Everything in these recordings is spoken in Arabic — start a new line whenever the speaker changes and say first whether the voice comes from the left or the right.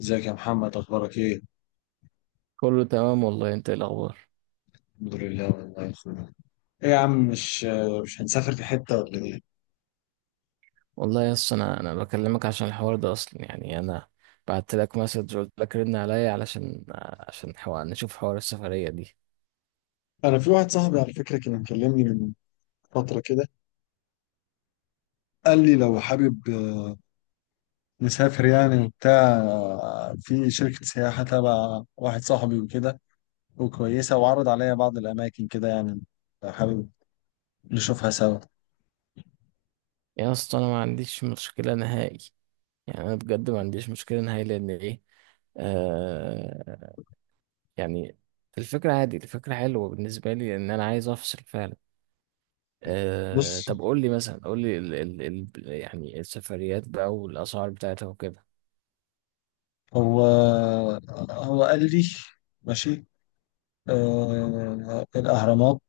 left: ازيك يا محمد، اخبارك ايه؟
right: كله تمام والله، انت ايه الاخبار؟
left: الحمد لله والله يا اخويا. ايه يا عم، مش هنسافر في حته ولا ايه؟
right: والله يا اسطى انا بكلمك عشان الحوار ده اصلا، يعني انا بعت لك مسج قلت لك رن عليا علشان حوار نشوف حوار السفريه دي.
left: انا في واحد صاحبي على فكره كان مكلمني من فتره كده، قال لي لو حابب نسافر يعني وبتاع، في شركه سياحه تبع واحد صاحبي وكده وكويسه، وعرض عليا بعض الاماكن كده يعني لو حابب نشوفها سوا.
right: يا اسطى انا ما عنديش مشكله نهائي، يعني انا بجد ما عنديش مشكله نهائي لان ايه، آه يعني الفكره عادي، الفكره حلوه بالنسبه لي لان انا عايز افصل فعلا.
left: بص،
right: طب قول لي مثلا، قول لي ال ال ال يعني السفريات بقى والاسعار بتاعتها وكده.
left: هو هو قال لي ماشي، الأهرامات،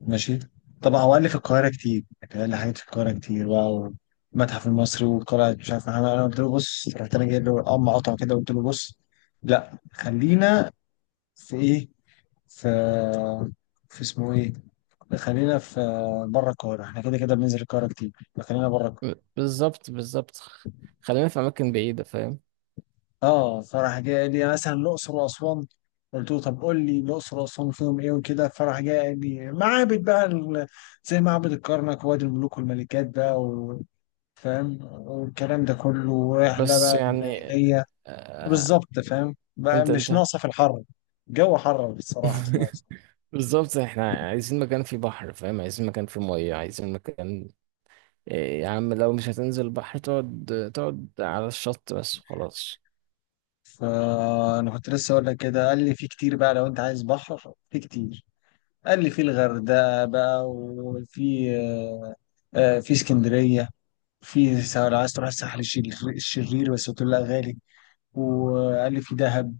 left: ماشي. طبعا هو قال لي في القاهرة كتير، يعني قال لي حاجات في القاهرة كتير بقى، والمتحف المصري والقلعة مش عارف. أنا قلت له بص، رحت أنا جايب له قطعة كده، قلت له بص، لا خلينا في إيه، في في اسمه إيه، خلينا في بره القاهرة. احنا كده كده بننزل القاهرة كتير، فخلينا بره القاهرة.
right: بالظبط بالظبط، خلينا في اماكن بعيده، فاهم؟
left: اه، فراح جاي قال لي مثلا الأقصر وأسوان، قلت له طب قول لي الأقصر وأسوان فيهم إيه وكده، فراح جاي قال لي معابد بقى، زي معبد الكرنك ووادي الملوك والملكات بقى، فاهم؟ والكلام ده كله، واحنا
right: بس
left: بقى
right: يعني،
left: الليلية
right: آه
left: بالظبط، فاهم بقى
right: انت
left: مش
right: انت
left: ناقصة في الحر، الجو حر بصراحة مش ناقصة.
right: بالظبط، احنا عايزين مكان فيه بحر، فاهم؟ عايزين مكان فيه ميه، عايزين مكان، إيه يا عم لو مش هتنزل البحر، تقعد تقعد على الشط بس وخلاص.
left: فأنا كنت لسه أقول لك كده، قال لي في كتير بقى، لو أنت عايز بحر في كتير. قال لي في الغردقة بقى، وفي في اسكندرية، لو عايز تروح الساحل الشرير، بس قلت له لا غالي. وقال لي في دهب،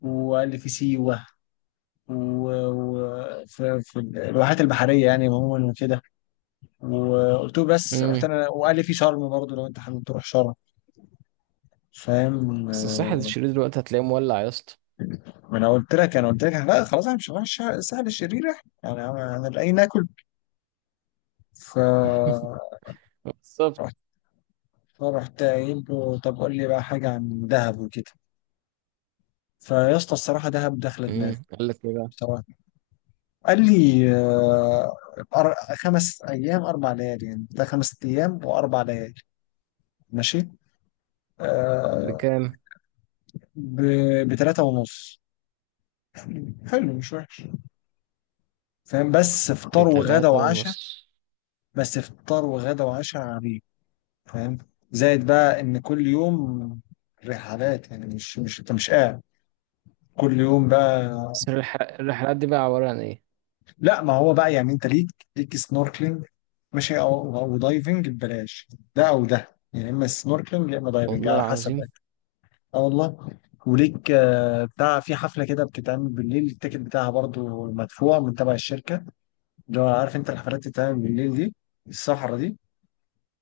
left: وقال لي في سيوة وفي الواحات البحرية يعني عموما وكده. وقلت له بس رحت
right: امم.
left: انا وقال لي في شرم برضه لو انت حابب تروح شرم، فاهم؟
right: بس الساحل الشرير دلوقتي هتلاقيه مولع يا اسطى.
left: ما انا قلت لك، لا خلاص انا مش هروح الساحل الشرير. احنا يعني انا لاقي ناكل فرحت.
right: بالظبط.
left: فرحت قايل له طب قول لي بقى حاجه عن دهب وكده. فيا اسطى الصراحه دهب داخله دماغي.
right: امم، قال لك ايه بقى؟
left: بصراحه قال لي، خمس ايام اربع ليالي، يعني ده خمس ايام واربع ليالي، ماشي. آه،
right: بكام؟
left: بتلاته ونص، حلو مش وحش، فاهم؟ بس فطار وغدا
right: بتلاتة
left: وعشاء.
right: ونص.
left: بس فطار وغدا وعشاء عبيد، فاهم؟ زائد بقى ان كل يوم رحلات، يعني مش انت مش قاعد، كل يوم بقى.
right: بس الرحلات دي بقى عبارة عن ايه؟
left: لا ما هو بقى يعني انت ليك، ليك سنوركلينج ماشي، او دايفنج ببلاش. ده او ده يعني، يا اما سنوركلينج يا اما دايفنج
right: والله
left: على حسب بقى.
right: العظيم.
left: اه والله. وليك بتاع في حفله كده بتتعمل بالليل، التيكت بتاعها برضو مدفوع من تبع الشركه، اللي هو عارف انت الحفلات اللي بتتعمل بالليل دي، الصحراء دي.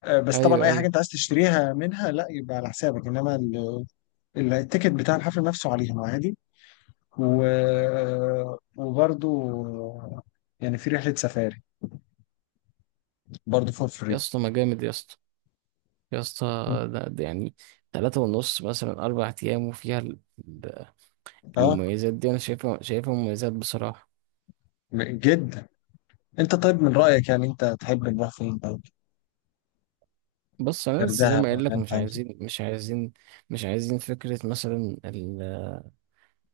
left: بس طبعا
right: ايوه
left: اي حاجه
right: ايوه،
left: انت عايز تشتريها منها لا، يبقى على حسابك. انما التيكت بتاع الحفل نفسه عليهم عادي. و... وبرضو يعني في رحله سفاري برضو فور
right: يا
left: فري.
right: اسطى ما جامد يا اسطى، يا اسطى، ده يعني تلاتة ونص مثلا أربع أيام، وفيها ال-
left: اه
right: المميزات دي، أنا شايفها شايفها مميزات بصراحة.
left: جدا. انت طيب من رايك، يعني انت تحب نروح فين طيب؟
right: بص، أنا لسه زي
left: الغردقه
right: ما قايل
left: ولا
right: لك، مش
left: انت عايز
right: عايزين مش عايزين مش عايزين فكرة مثلا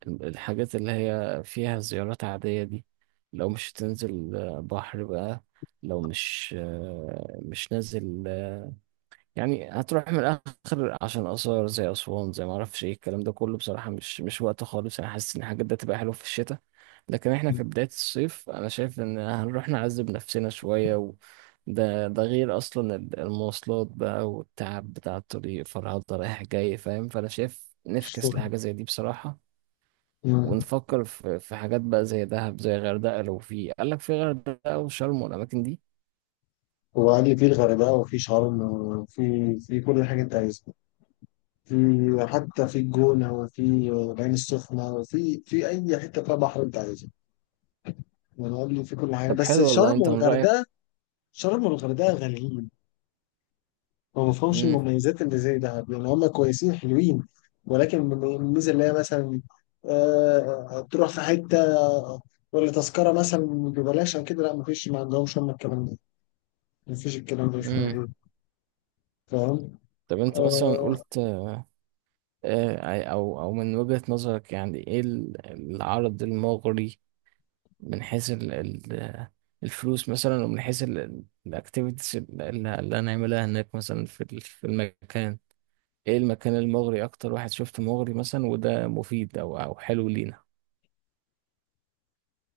right: الحاجات اللي هي فيها زيارات عادية دي. لو مش تنزل بحر بقى، لو مش نازل، يعني هتروح من الاخر عشان اثار زي اسوان زي ما اعرفش ايه الكلام ده كله. بصراحه مش وقت خالص، انا حاسس ان الحاجات ده تبقى حلوه في الشتاء، لكن احنا في بدايه الصيف، انا شايف ان هنروح نعذب نفسنا شويه و... ده غير اصلا المواصلات بقى والتعب بتاع الطريق، فرهضة رايح جاي، فاهم؟ فانا شايف نفكس
left: شرم.
right: لحاجه زي دي بصراحه.
left: مم.
right: ونفكر في حاجات بقى زي دهب، زي غردقه، لو في، قال لك في غردقه وشرم والاماكن دي.
left: وعلي في الغردقة وفي شرم وفي في كل حاجة أنت عايزها، في حتى في الجونة وفي العين السخنة، وفي أي حتة فيها بحر أنت عايزها. ونقول له في كل حاجه
right: طب
left: بس
right: حلو والله،
left: شرم
right: انت من رايك؟
left: والغردقه. شرم والغردقه غاليين، ما بفهمش المميزات اللي زي دهب، يعني هم كويسين حلوين، ولكن الميزه اللي هي مثلا تروح في حته ولا تذكره مثلا ببلاش او كده لا مفيش، ما عندهمش هم الكلام ده. مفيش، الكلام ده مش
right: امم.
left: موجود، فاهم؟
right: طب انت مثلا،
left: آه،
right: قلت او من وجهة نظرك، يعني ايه العرض المغري، من حيث الفلوس مثلا، ومن حيث الاكتيفيتيز اللي هنعملها هناك مثلا في في المكان، ايه المكان المغري اكتر واحد شفته مغري مثلا، وده مفيد او حلو لينا؟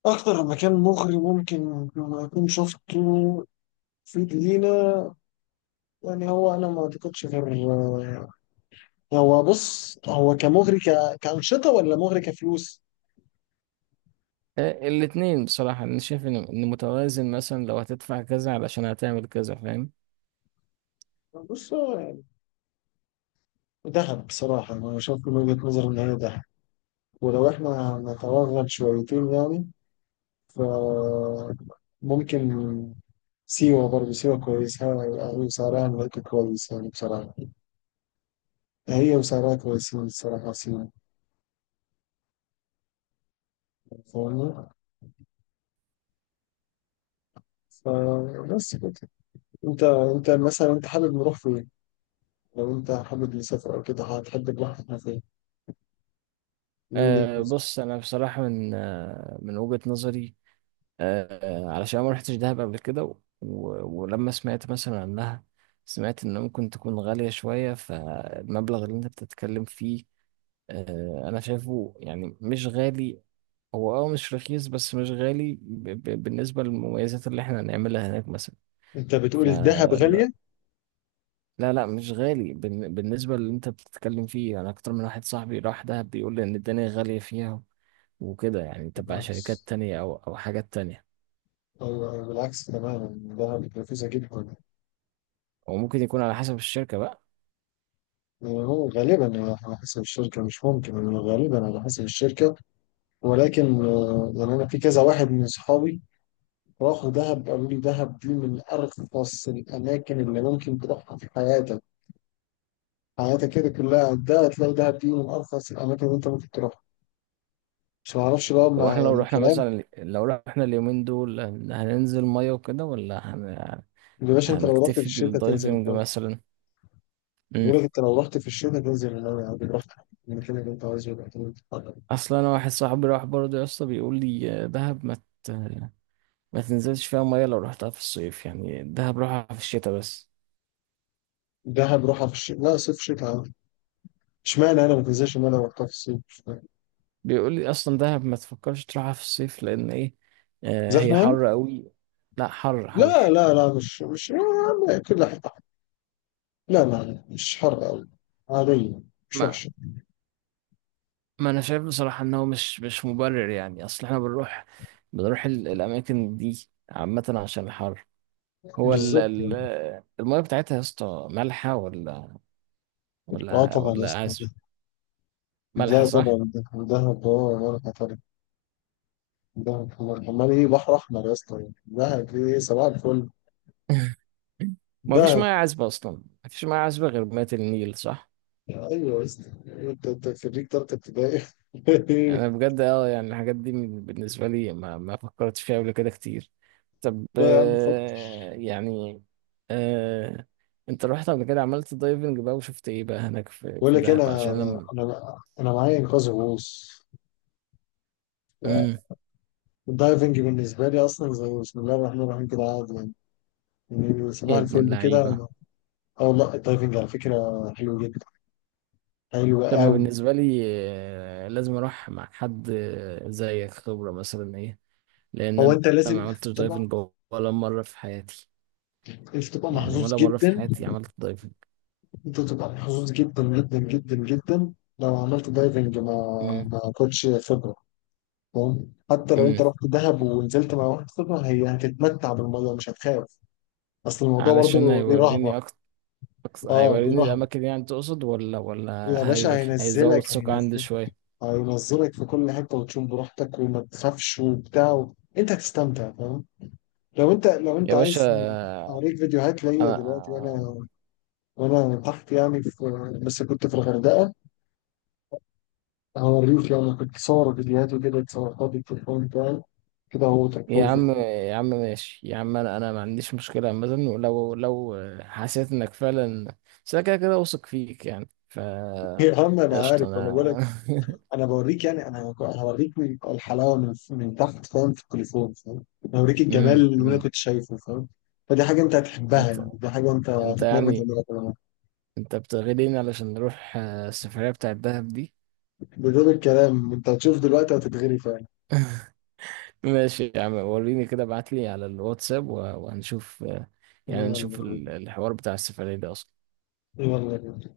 left: اكتر مكان مغري ممكن اكون شفته في جنينه، يعني هو انا ما اعتقدش غير هو بص، هو كمغري كأنشطة ولا مغري كفلوس؟
right: آه، الاتنين بصراحة، انا شايف إن متوازن، مثلا لو هتدفع كذا علشان هتعمل كذا، فاهم؟
left: بص هو يعني ذهب، بصراحة أنا شايف من وجهة نظري إن هي ذهب، ولو إحنا نتوغل شويتين يعني، ف ممكن سيوة برضه، سيوة كويسة وسعرها هناك كويس، يعني بصراحة هي وسعرها كويسين الصراحة سيوة، فاهمني؟ فبس كده. أنت مثلا أنت حابب نروح فين؟ لو أنت حابب نسافر أو كده هتحب نروح إحنا فين، من وجهة نظرك؟
right: بص انا بصراحة، من من وجهة نظري، علشان ما رحتش دهب قبل كده و... ولما سمعت مثلا عنها، سمعت ان ممكن تكون غالية شوية، فالمبلغ اللي انت بتتكلم فيه، انا شايفه يعني مش غالي. هو مش رخيص بس مش غالي بالنسبة للمميزات اللي احنا هنعملها هناك مثلا.
left: أنت بتقول الذهب
right: فلا،
left: غالية.
right: لا لا، مش غالي بالنسبة اللي انت بتتكلم فيه. انا اكتر من واحد صاحبي راح دهب بيقول لي ان الدنيا غالية فيها، وكده، يعني تبع شركات
left: بالعكس،
right: تانية او حاجات تانية.
left: أو بالعكس تماما، دهب رخيصة جدا.
right: وممكن يكون على حسب الشركة بقى.
left: يعني هو غالبا على حسب الشركة، مش ممكن يعني غالبا على حسب الشركة، ولكن يعني أنا في كذا واحد من صحابي راحوا دهب قالوا لي دهب دي من أرخص الأماكن اللي ممكن تروحها في حياتك. حياتك كده كلها ده هتلاقي دهب دي من أرخص الأماكن اللي أنت ممكن تروحها، مش معرفش بقى
right: طب
left: مع
right: احنا لو رحنا
left: الكلام.
right: مثلا، لو رحنا اليومين دول، هننزل ميه وكده ولا هن...،
left: يا باشا أنت لو رحت في
right: هنكتفي
left: الشركة تنزل
right: بالدايفنج
left: المية،
right: مثلا؟ امم.
left: بيقول لك أنت لو رحت في الشركة تنزل المية عادي، رحت المكان اللي أنت عايزه يبقى تنزل.
right: اصلا انا واحد صاحبي راح برضه يا اسطى، بيقول لي دهب ما ت...، ما تنزلش فيها ميه لو رحتها في الصيف، يعني دهب روحها في الشتاء بس.
left: دهب روحها في الشتاء، لا صيف شتاء عادي. اشمعنى انا، ما تنساش ان انا رحتها في الصيف، مش فاهم.
right: بيقول لي اصلا دهب ما تفكرش تروحها في الصيف لان ايه، هي
left: زحمه يعني؟
right: حر قوي. لا، حر
left: لا
right: حر.
left: لا لا مش يا عم كل حته حر. لا، مش حر قوي، عاديه، مش
right: ما
left: وحشه،
right: ما انا شايف بصراحه ان هو مش مبرر، يعني اصل احنا بنروح، بنروح الاماكن دي عامه عشان الحر. هو
left: بالظبط يعني.
right: المية بتاعتها يا اسطى مالحة ولا
left: اه
right: ولا
left: طبعا يا
right: ولا
left: اسطى.
right: عذبة؟ مالحة
left: لا
right: صح؟
left: طبعا، دهب اه، ولا طبعا، دهب حمار ايه، بحر احمر يا اسطى يعني. دهب ايه، صباح الفل.
right: ما فيش مية
left: دهب
right: عذبة أصلا، ما فيش مية عذبة غير مية النيل صح؟
left: ايوه يا اسطى، انت خريج تالتة ابتدائي.
right: أنا بجد يعني الحاجات دي بالنسبة لي، ما فكرتش فيها قبل كده كتير. طب،
left: لا يا عم فك.
right: يعني آه، أنت رحت قبل كده، عملت دايفنج بقى، وشفت إيه بقى هناك في,
left: بقول
right: في
left: لك إيه،
right: دهب
left: انا
right: عشان لما...
left: انا انا معايا انقاذ غوص.
right: مم.
left: الدايفنج بالنسبة لي أصلا زي بسم الله الرحمن الرحيم كده عادي يعني، يعني صباح
right: يا ابن
left: الفل كده.
right: اللعيبة.
left: أه والله الدايفنج على فكرة حلو جدا، حلو
right: لما
left: أوي.
right: بالنسبة لي لازم أروح مع حد زيك خبرة مثلا إيه، لأن
left: هو
right: أنا
left: أنت
right: ما
left: لازم
right: عملتش
left: تبقى،
right: دايفنج ولا مرة في حياتي،
left: مش تبقى
right: يعني
left: محظوظ
right: ولا مرة في
left: جدا.
right: حياتي عملت دايفنج.
left: أنت تبقى محظوظ جدا جدا لو عملت دايفنج مع
right: امم.
left: كوتش خبرة، فاهم؟ حتى لو أنت
right: امم.
left: رحت دهب ونزلت مع واحد خبرة، هي هتتمتع بالمية مش هتخاف، أصل الموضوع
right: علشان
left: برضه ليه رهبة.
right: هيوريني أكتر،
left: أه ليه
right: هيوريني
left: رهبة.
right: الأماكن يعني تقصد، ولا ولا
left: يا باشا
right: هي... هيزود
left: هينزلك،
right: ثقة عندي
left: هينزلك
right: شوية؟
left: هينزلك في كل حته، وتشوف براحتك وما تخافش وبتاع، انت هتستمتع، فاهم؟ لو انت
right: يا باشا
left: عايز اوريك فيديوهات ليا
right: أنا،
left: دلوقتي، وانا تحت يعني، بس كنت في الغردقه، هوريك. يعني كنت صور فيديوهات وكده، اتصورتها بالتليفون بتاعي كده، هو
right: يا
left: تكفوز.
right: عم يا عم ماشي يا عم، انا ما عنديش مشكله مثلا، ولو حسيت انك فعلا، بس انا كده كده واثق فيك يعني
left: يا عم انا
right: قشطه
left: عارف، انا
right: انا.
left: بقول لك انا بوريك، يعني انا هوريك الحلاوه من تحت فاهم، في التليفون فاهم، هوريك الجمال
right: أمم،
left: اللي انا
right: أمم.
left: كنت شايفه، فاهم؟ فدي حاجه انت هتحبها،
right: انت
left: يعني دي حاجه انت
right: انت
left: هتتمنى
right: يعني
left: تعملها.
right: انت بتغلين علشان نروح السفريه بتاعه الدهب دي؟
left: بدون الكلام انت هتشوف دلوقتي هتتغري فعلا.
right: ماشي يا عم، وريني كده، ابعت لي على الواتساب وهنشوف يعني
left: يلا
right: نشوف الحوار بتاع السفريه ده اصلا.
left: يلا.